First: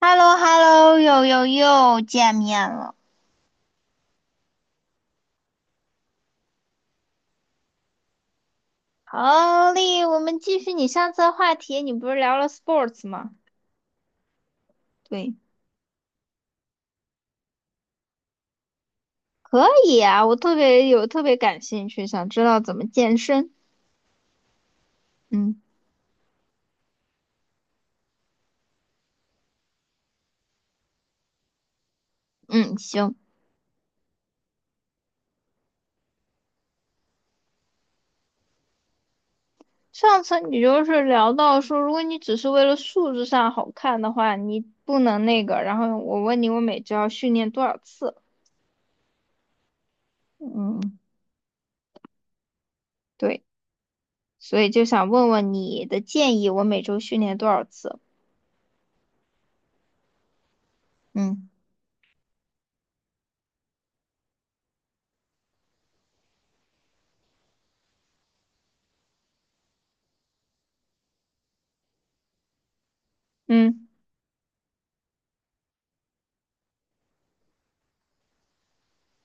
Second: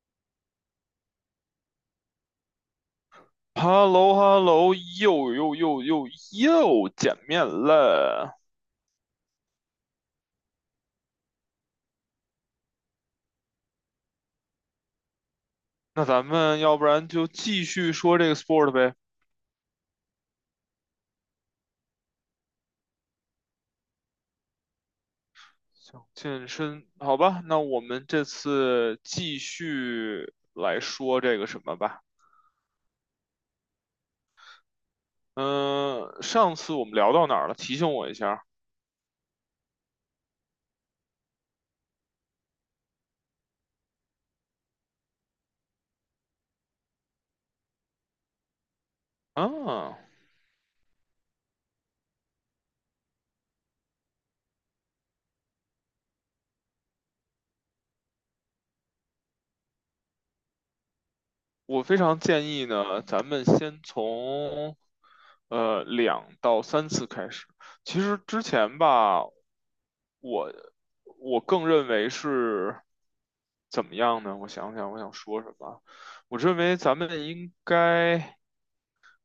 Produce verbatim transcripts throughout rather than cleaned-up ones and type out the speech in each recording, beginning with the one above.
H e l l o h e l l o 又又又见面了。h e l l o h e l l o 又又又又又见面了。好嘞，我们继续你上次的话题，你不是聊了 sports 吗？对，那咱们要不然就继续说这个 sport 呗。可以啊，我特别有特别感兴趣，想知道怎么健身。嗯想健身，好吧？那我们这次继续来说这个什么吧。嗯，行。嗯，上次我们聊到哪儿了？提醒我一下。上次你就是聊到说，如果你只是为了数字上好看的话，你不能那个。然后我问你，我每周要训练多少次？啊，嗯，对，所以就想问问你的建议，我每周训练多少次？嗯，我非常建议呢，咱们先从呃两到三次开始。其实之前吧，我我更认为是怎嗯，么样呢？我想想，我想说什么？我认为咱们应该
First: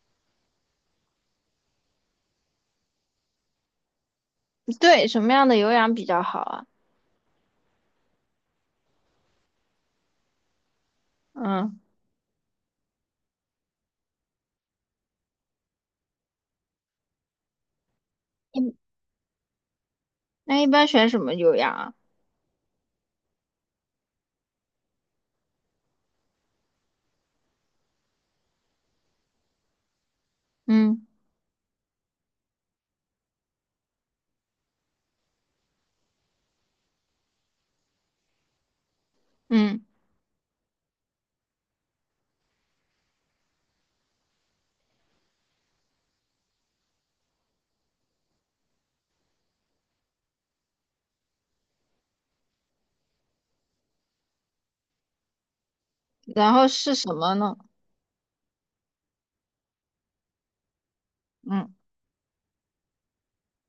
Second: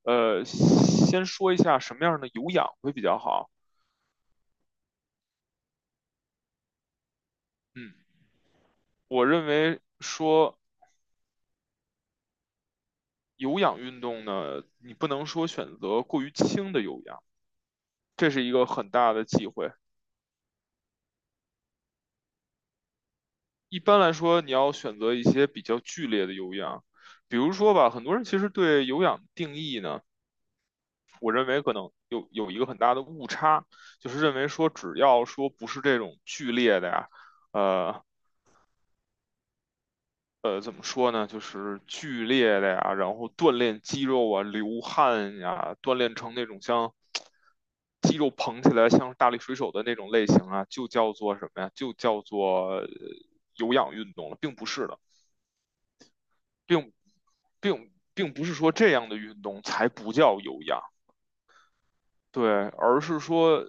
呃，先说一下什么样的有氧会比较好。对，什么样的有氧比较好啊？嗯，我认为说嗯有氧运动呢，你不能说选择过于轻的有氧，这是一个一很大的忌讳。那一般选什么有氧啊？一般来说，你要选择一些比较剧烈的有氧，比如说吧，很多人其实对有氧定义呢。嗯我认为可能有有一个很大的误差，就是认为说只要说不是这种剧烈的呀，呃嗯，呃，怎么说呢，就是剧烈的呀，然后锻炼肌肉啊、流汗呀，锻炼成那种像肌肉膨起来像大力水手的那种类型啊，就叫做什么呀？就叫做呃有氧运动了，并不是的，然后并是什么呢？并并不是说这样的运动才不叫有氧。嗯，对，而是说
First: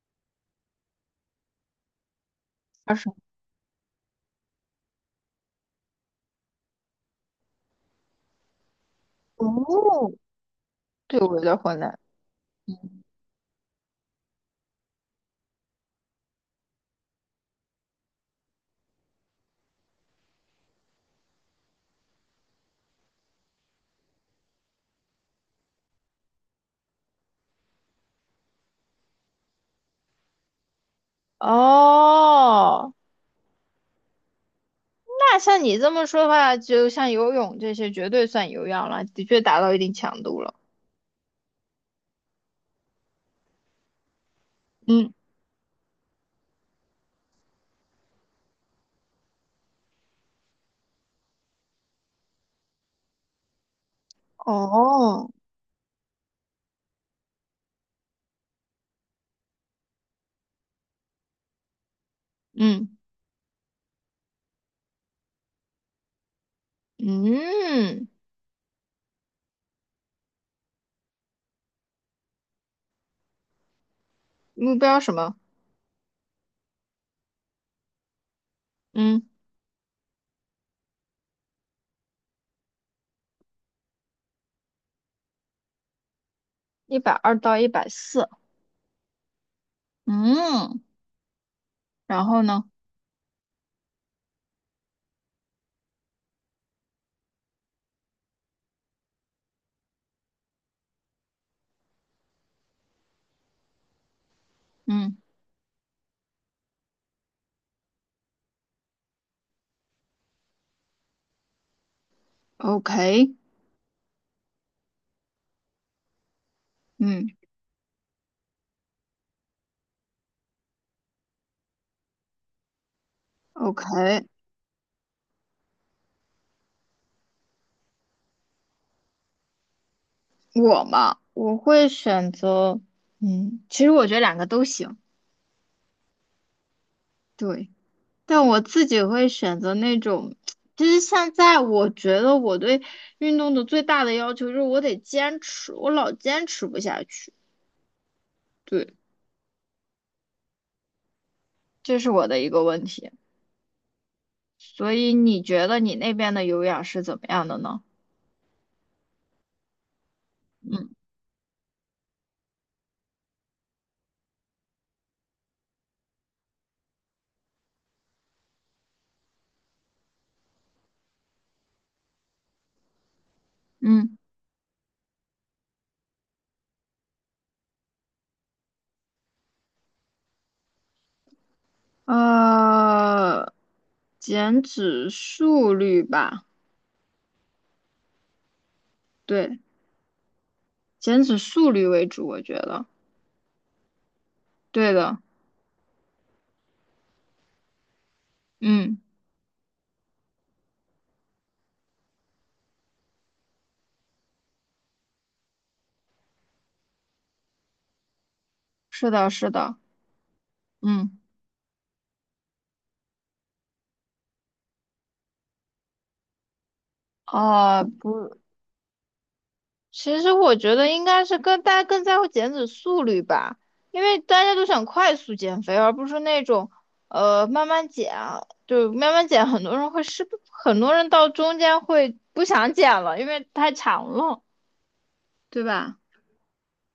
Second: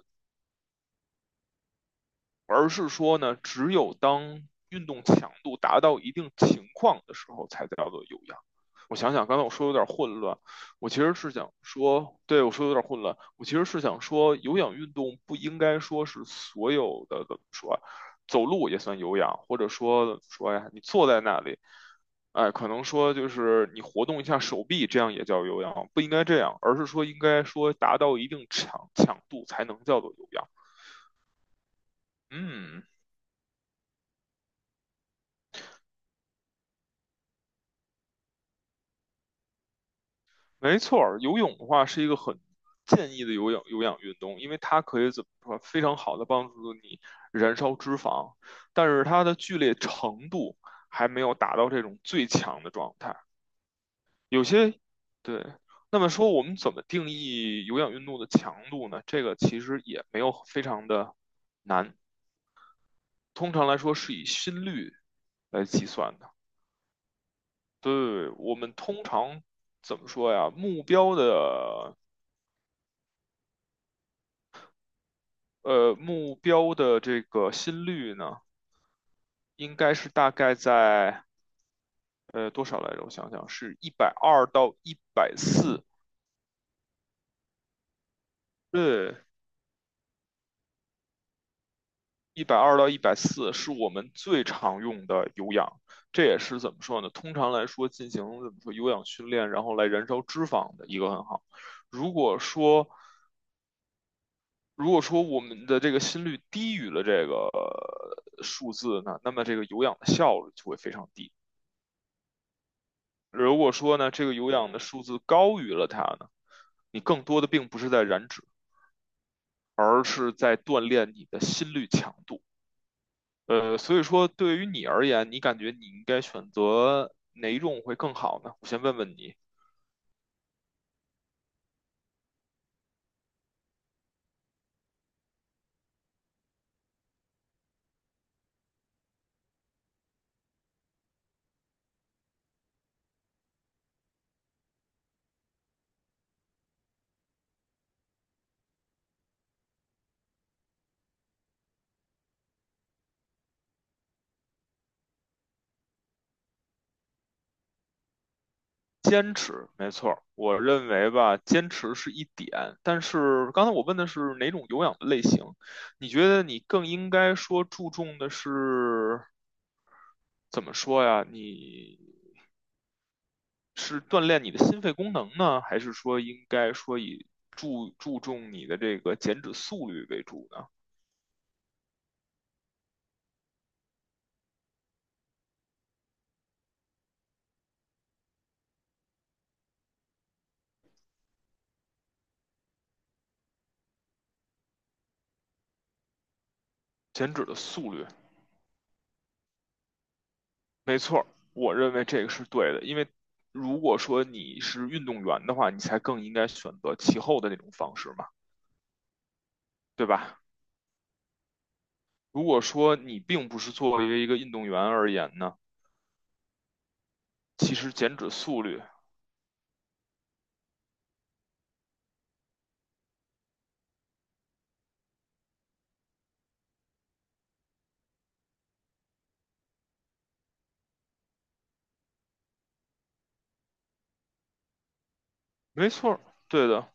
而是二十说呢，只有当运动强度达到一定情况的时候，才叫做有氧。我想想，刚才我说有点哦，混乱，我其实对是我有想点混乱。说，对我说有点混嗯乱，我其实是想说，有氧运动不应该说是所有的怎么说啊走路也算有氧，或者说说呀，你坐在那里，哎，可能说就是你活动一下手臂，这样也叫有氧，不应该这样，而是说应该说达到一定强强度才能叫做有氧。嗯，哦，那像你这么说的话，就像游泳这些，绝对算有氧了，的确达到一定强度了。没错儿，游泳的话是一个很建议的有氧有氧运动，因为它可嗯以怎么说，非常好的帮助你燃烧脂肪，但是它的剧烈程度还没有达到这种最强的状态。有些，哦，对，那么说我们怎么定义有氧运动的强度呢？这个其实也没有非常的难，嗯通常来说是以心率来计算的。嗯，对，我们通常怎么说呀？目标的目标什么？呃，目标的这个心率呢，嗯应该是大概在呃多少来着？我想想，是一百二到一百四，一百二到一百四。对，嗯，然后一百呢？二到一百四是我们最常用的有氧。这也是怎么说呢？通常来说，进行怎么说有氧训练，然后来燃烧脂肪的一个很好。如果说如果嗯说我们的这个心率低于了这个呃数字呢，那么这个有氧的效率就会非常低。，OK。如果说呢，这个有氧的数字高于了它呢，你更嗯。多的并不是在燃脂，而是在锻炼你的心率强度。呃，所以 OK，说对于你而言，你感觉你应该选择哪一种会更好呢？我先问问你，我嘛，我会选择，嗯，其实我觉得两个都行。对，但我自己会选择那种。其实现在我觉得我对运动的最大的要求就是我得坚持，我老坚持不下去，对，这是我的一个问题。所以你觉得你那边的有氧是怎么样的呢？坚持，没错儿，我认嗯为吧，坚持是一点，但是刚才我问的是哪种有氧的类型，你觉得你更应该说注重的是怎么说呀？你是嗯，锻炼你的心肺功能呢，还是说应该说以注注重你的这个减脂速率为主呢？呃，减脂速率吧，对，减脂速率为主，我觉得，对的。减脂的速率，嗯，没错。我认为这个是对的，因为如果说你是运动员的话，你才更应该选择其后的那种方式嘛，是的，是的，对吧？嗯，如果说你并不是作为一个运动员而言呢，其哦，实减脂不，速率，其实我觉得应该是跟大家更在乎减脂速率吧，因为大家都想快速减肥，而不是那种呃慢慢减啊，就慢慢减。很多人会失很多人到中间会不想减了，因为太长了，对没吧？错，对的，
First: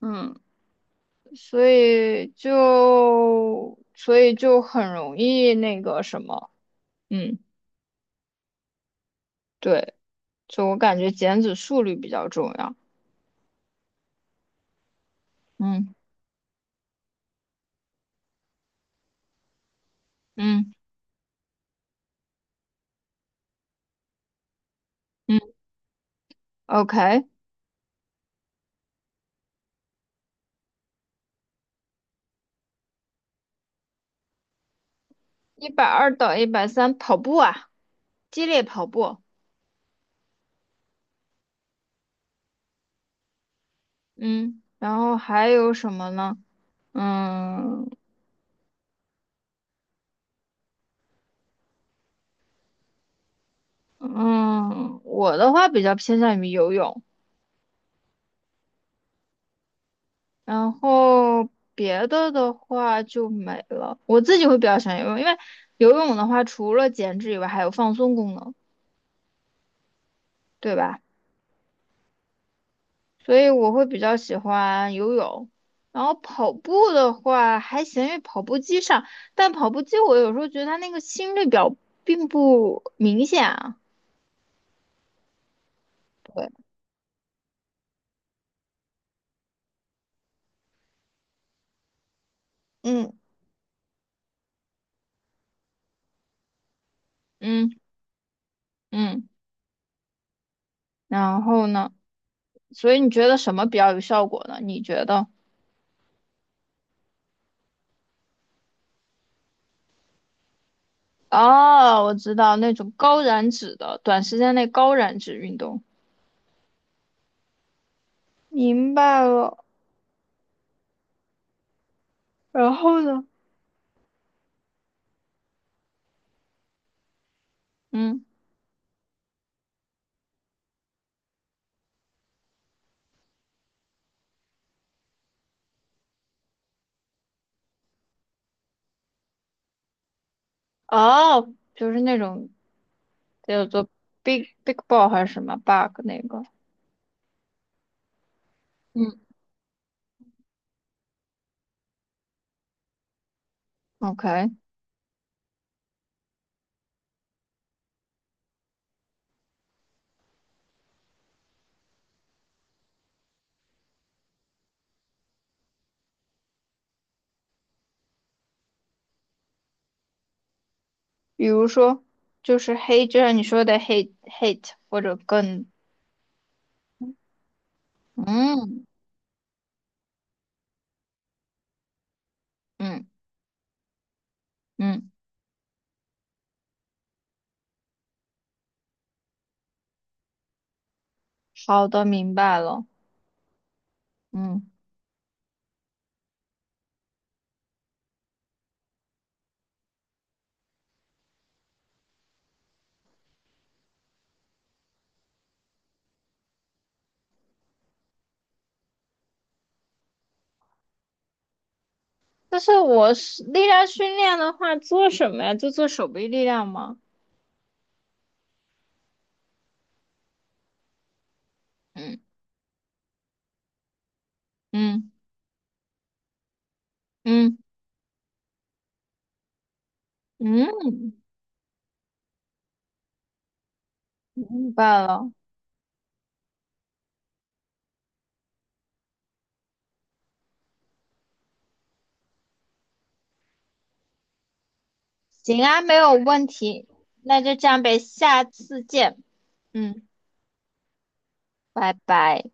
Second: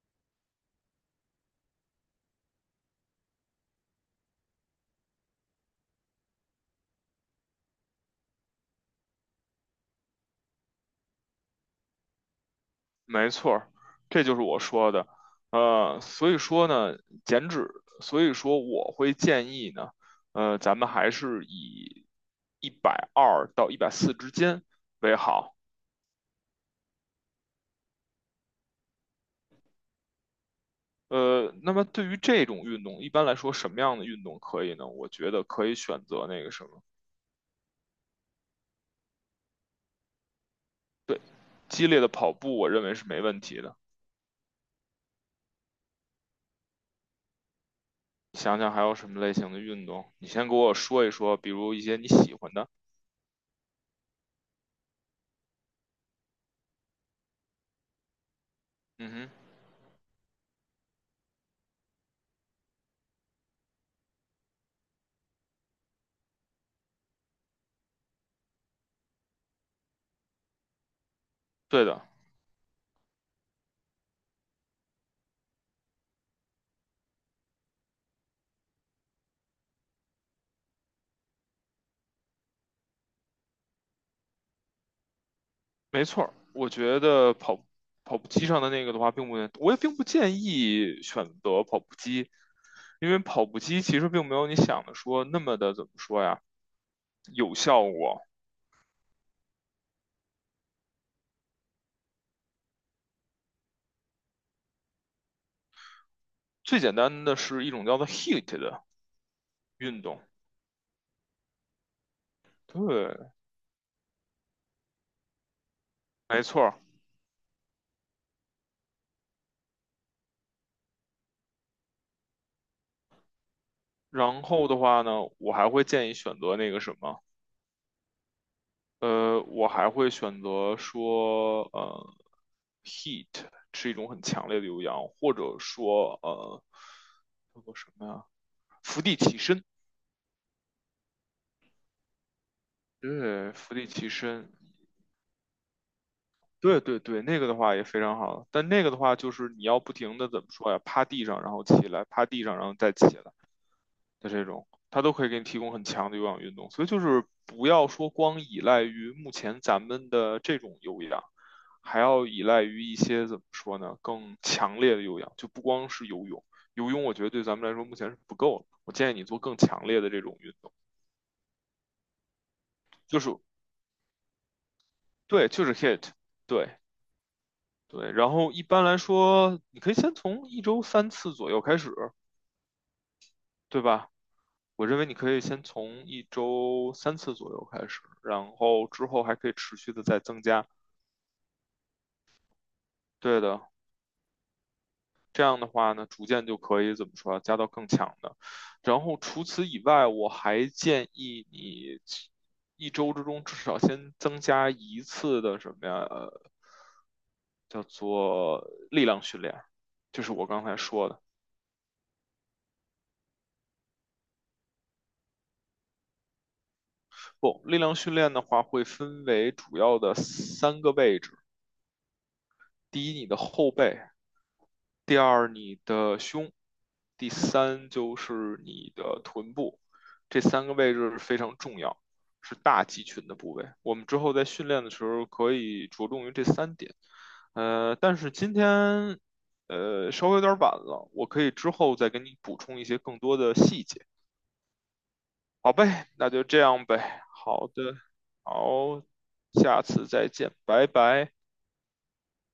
嗯，所以就所以就很容易那个什么，嗯，对，就我感觉减脂速率比较重要，没错儿，这就是我说的。嗯。呃，所以说呢，减脂，所以说我会建议呢，呃，嗯。咱们还是以一百二到一百四之间为嗯好。，OK，呃，那么对于这种运动，一般来说什么样的运动可以呢？我觉得可一以百选二择到那一个什百么，三跑步啊，激烈跑步。对，激烈的跑步，我认为是没问题的。嗯，然后还有什么呢？嗯想想还有什么类型的运动，你先给我说一说，比如一些你喜欢的。嗯，我的话比较偏向于游泳，嗯哼，然后别的的话就没了。我自己会比较喜欢游泳，因为游泳的话除了减脂以外，还有放松功能，对吧？对的。所以我会比较喜欢游泳，然后跑步的话还行，因为跑步机上，但跑步机我有时候觉得它那个心率表并不明显啊。没错儿，对，我觉得跑跑步机上的那个的话，并不，我也并不建议选择跑步机，因嗯，为跑步机其实并没有你想的说那么的怎么说呀，有嗯效果。嗯，然后呢？所以你觉得什么比较有效果呢？你觉得？最简单的是一种叫做 h e a t 的运动，哦，我知道那种高对，燃脂的，短时间内高燃脂运动。没错儿。明白了。然后呢？然后的话呢，我还会建议选择那个什么，嗯，呃，我还会选择说，呃 h e a t 是一种很强烈的有氧，或者说，呃，叫做什么呀？伏地起身。哦，就是那种对，叫伏做 地起 big 身，big ball 还是什么 bug 那个。对对对，那个的话也非常好，但那个的话嗯。就是你要不停的怎么说呀，趴地上然后起来，趴地上然后再起来的这 OK，种，它都可以给你提供很强的有氧运动，所以就是不要说光依赖于目前咱们的这种有氧，还要依赖于一些怎么说呢，更强烈的有氧，就不光是游泳，游泳我觉得对咱们来说目前是不够的，我建议你做更强烈的这种运动，比如说就是黑，就就是像你说的 hate hate 或者对，就更，是 h i I t 对。对，然后一般嗯来说，你可以先从一周三次左右开始，嗯对吧？我认为嗯，你可以先从一周三次左右开始，然后之后还可以持续的再增加。好的，明白了，对的，嗯。这样的话呢，逐渐就可以怎么说啊，加到更强的。然后除此以外，我还建议你一周之中至少先增加一次的什么呀，呃，叫做力量训练，就是我刚才说的。但是我是力量训练的话，做什么呀？就做手臂力量吗？不，力量训练的话会分为主要的三个位置：嗯第一，你的后背；嗯第二，你的胸；第嗯三，就是你的臀部。这三个位置嗯，是非常重要，是大肌群的部位。我们之后在训明练的时白候了。可以着重于这三点。呃，但是今天呃稍微有点晚了，我可以之后再给你补充一些更多的细节。行好啊，没呗，有那就问这样题。呗。那就这好样的，呗，下次好，见。下嗯，次再见，拜拜。拜拜。